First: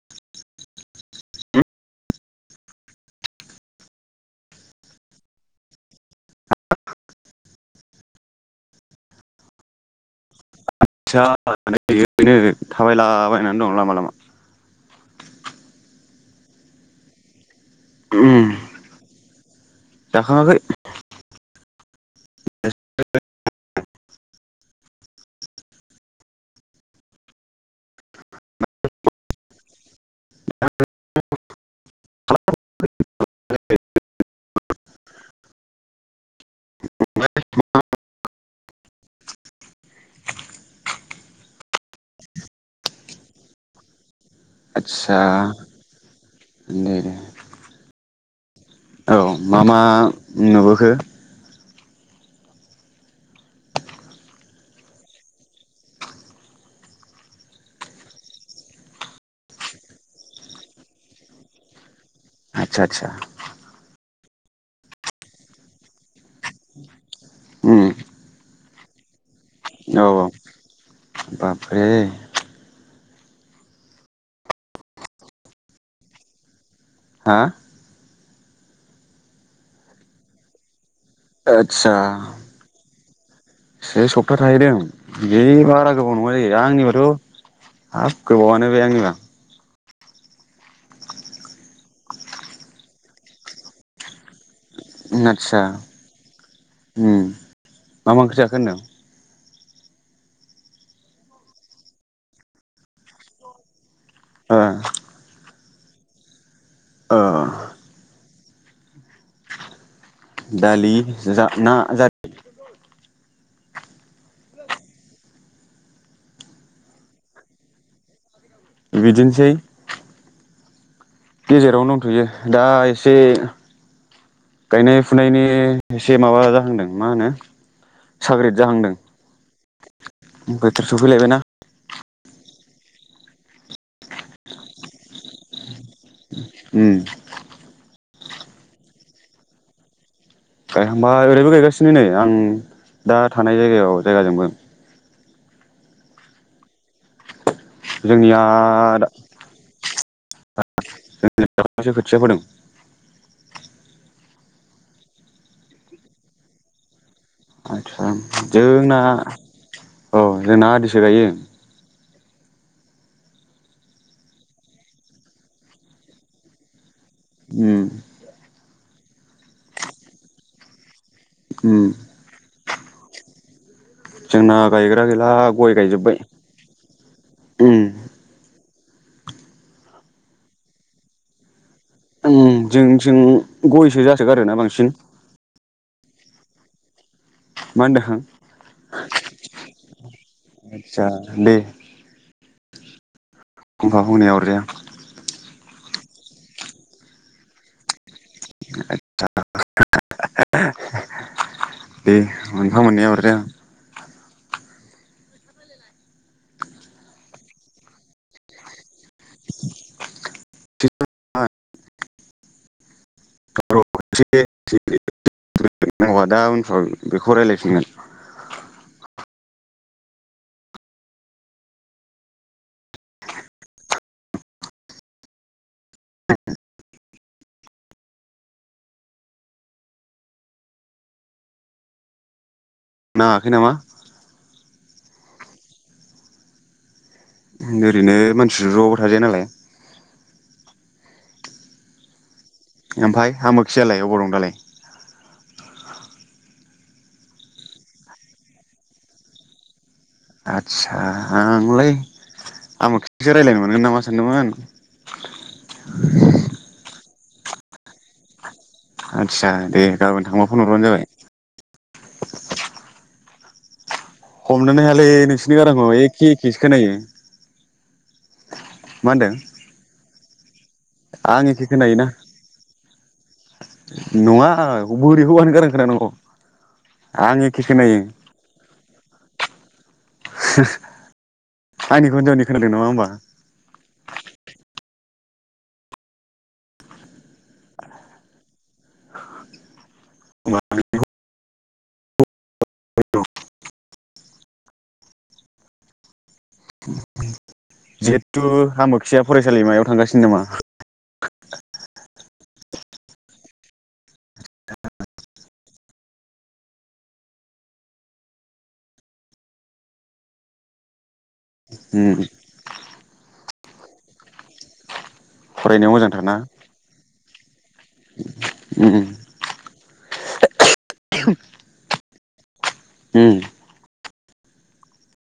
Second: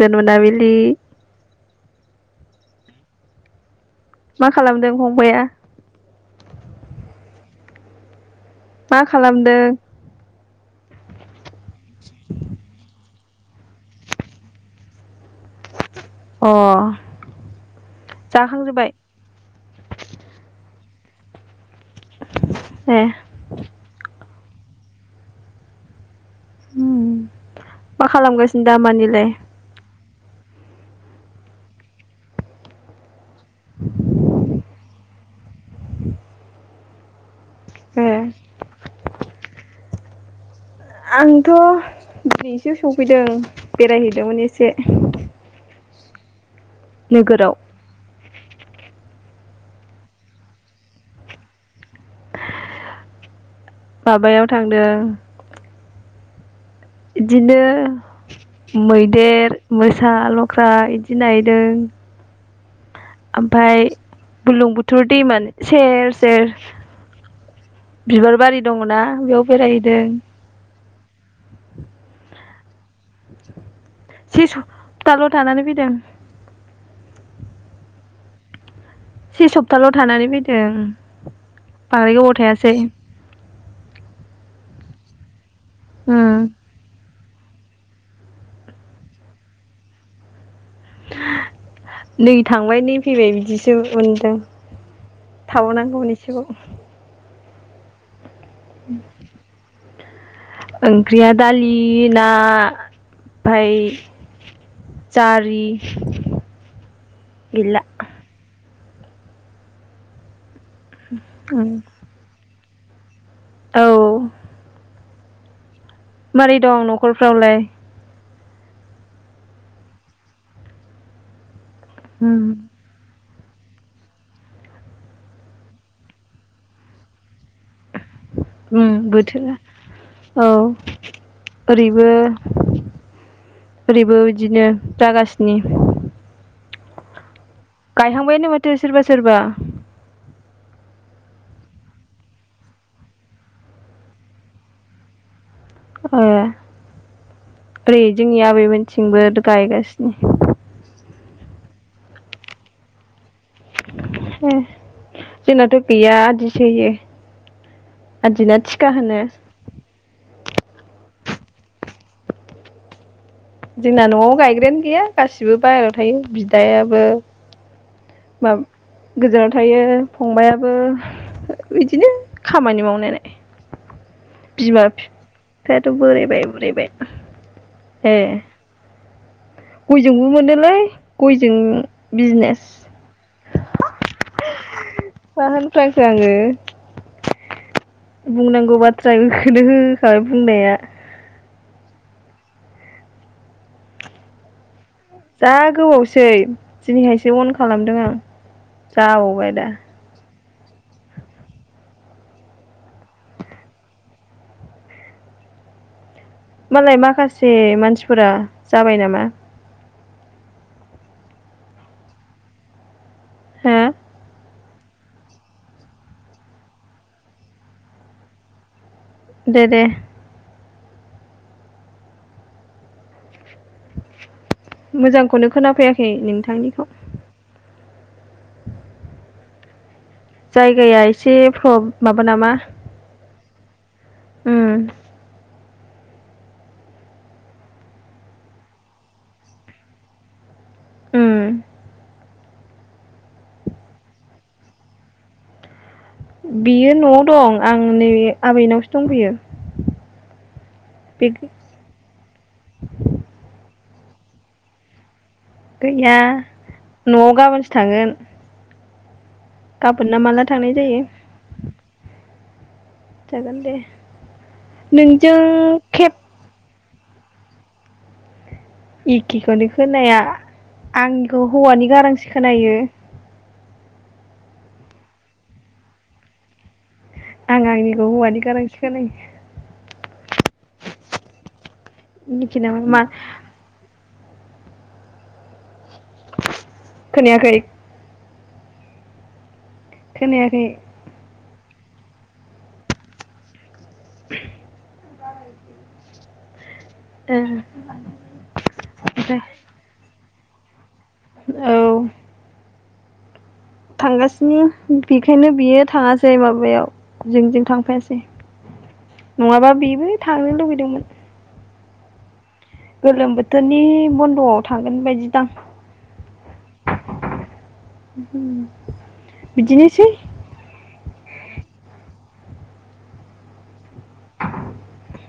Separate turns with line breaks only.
जोन मोनाबिलि मा खालामदों फंबाया?
[unintelligible]
मा खालामदों?
जा [unintelligible] थाबाय लाबाय नानै दं लामा लामा।
अ
उम
जाखांजोब्बाय
जाखाङाखै
[inaudible] ए मा खालामगासिनो दामानिलाय?
[unintelligible] [unintelligible]
ए आंथ दिनैसो सफैदों बेरायहै
आतसा दे।
नोगोराव
औ मा मा नुबोखो?
माबायाव थांदों इदिनो मैदेर, मोसा, लख्रा इदि नायदों
आदसा आदसा
ओमफ्राय बुरलुंबुथुर दैमानि सेर सेर बिबार बारि दङना बेयाव बेरायहैदों
औ औ बाब रे।
से सप्ताल थानानै फैदों
हा
से सप्ताल थानानै फैदों।
आदसा
बांद्राय गोबाव थायासै
से सप्ता थाहैदों बे बारा गोबाव नङा
उम
जायो आंनिबाथ' हाब गोबावानो बे आंनिबा
नै थांबाय नै फैबाय बिदिसो मोनदों
आत्सा
थाबावनांगौमोन एसेबाव
उम। मा मा ओंख्रि जाखो? होनदों
[unintelligible] ओंख्रिया दालि ना फाय
ओ
जारि [unintelligible]
ओ
गैला।
दालि जा
उम
ना जा [unintelligible]
औ। मारै दं नखरफ्रावलाय?
बिदिनोसै गेजेरावनो दंथयो
उम
दा एसे गायनाय फुनायनि एसे माबा जाहांदों मा होनो साग्रिद
उम
जाहांदों
बोथोरा औ ओरै
बोथोर सफैलायबायना
ओरैबो ओरैबो बिदिनो जागासिनि
उम
गायहांबायानो माथो सोरबा सोरबा
गायहांबा ओरैबो गायगासिनो नै आं दा थानाय जायगायाव जायगाजोंबो
ए ओरै
जोंनिया
जोंनि आबैमोनथिंबो गायगासि [inaudible]
सो खोथिया फोदों
ए जोंनाथ गैया आदिसो होयो
आदसा
आदिना थिखा
जोंना
होनो
औ जोंना आदिसो गायो
जोंना नआव गायग्रायानो गैया गासिबो बाहेरायाव थायो बिदायाबो
उम
माब गोजानाव थायो फंबाइआबो
उम
बिदिनो खामानि मावनाया लाय
जोंना गायग्रा गैला गय गायजोबबाय
बोरायबाय बुरैबाय ए गयजोंबो मोनोलाय गयजों बिजनेस
जों जों गयसो जासोगारोना बांसिन
[unintelligible]
मा होनदों आं
बुंनांगौ बाथ्रा बेखौनो होखाबाय बुंनाया
आदसा दे फंफा फंनैया अरजाया
जा गोबावसै दिनैहायसो अन खालामदों आं जाव बायदा
बे मोनफा मोननै अरजाया
मालाय माखासे मानसिफोरा जाबाय नामा?
[unintelligible] [unintelligible]
हो
[unintelligible] दा उनफ्राव बेखौ रायलायफिनगोन।
देदे। मोजांखौनो खोनाफैयाखै नोंथांनिखौ। जायगाया एसे प्र माबा नामा?
हायाखै नामा?
उम।
ओरैनो मानसि ज थाजाया नालाय
उम।
ओमफ्राय आमोखियालाय अबाव दं दालाय?
बियो नआव दं। आं नैबे आबैनावसो दंफैयो।
आदसा
बे
आंलाय आमोखि जोंसो रायज्लायनो मोनगोन नामा सानदोंमोन।
गैया। न'आव गाबोनसो थांगोन।
आदसा दे
ना
गाबोन
माला
थांबा फन
थांनाय
हरबानो
जायो
जाबाय।
जागोन दे।
हमनानै हायालै
नोंजों
नोंसिनि गारांखौ
खेब
एखे एखेसो खोनायो। [inaudible] मा होनदों
इखेखौनो खोनाया।
आं
आंनिखौ
एखे
हौवानि
खोनायोना
गारांसो खोनायो।
नङा बोरै हौवानि गारां खोना नांगौ?
आं आंनिखौ हौवानि गारांसो खोनायो।
[inaudible] आंनिखौ हिनजावनि
मिथियो
खोनादों नामा
मा
होमबा?
खोनायाखै। खोनायाखै।
[unintelligible]
[inaudible] ओ।
जिहेतु आमोखिया
ओमफ्राय
फरायसालिमायाव थांगासिनो नामा? [inaudible]
औ। थांगासिनो बेखायनो बियो थाङासै माबायाव जों जों थांफायासै। नङाबा बेबो थांनो लुबैदोंमोन।
हुम।
गोलोम बोथोरनि बन्दआव थांगोन बायदि
फरायनायाव मोजांथारना? उम
बिदिनोसै।
[inaudible] हुम।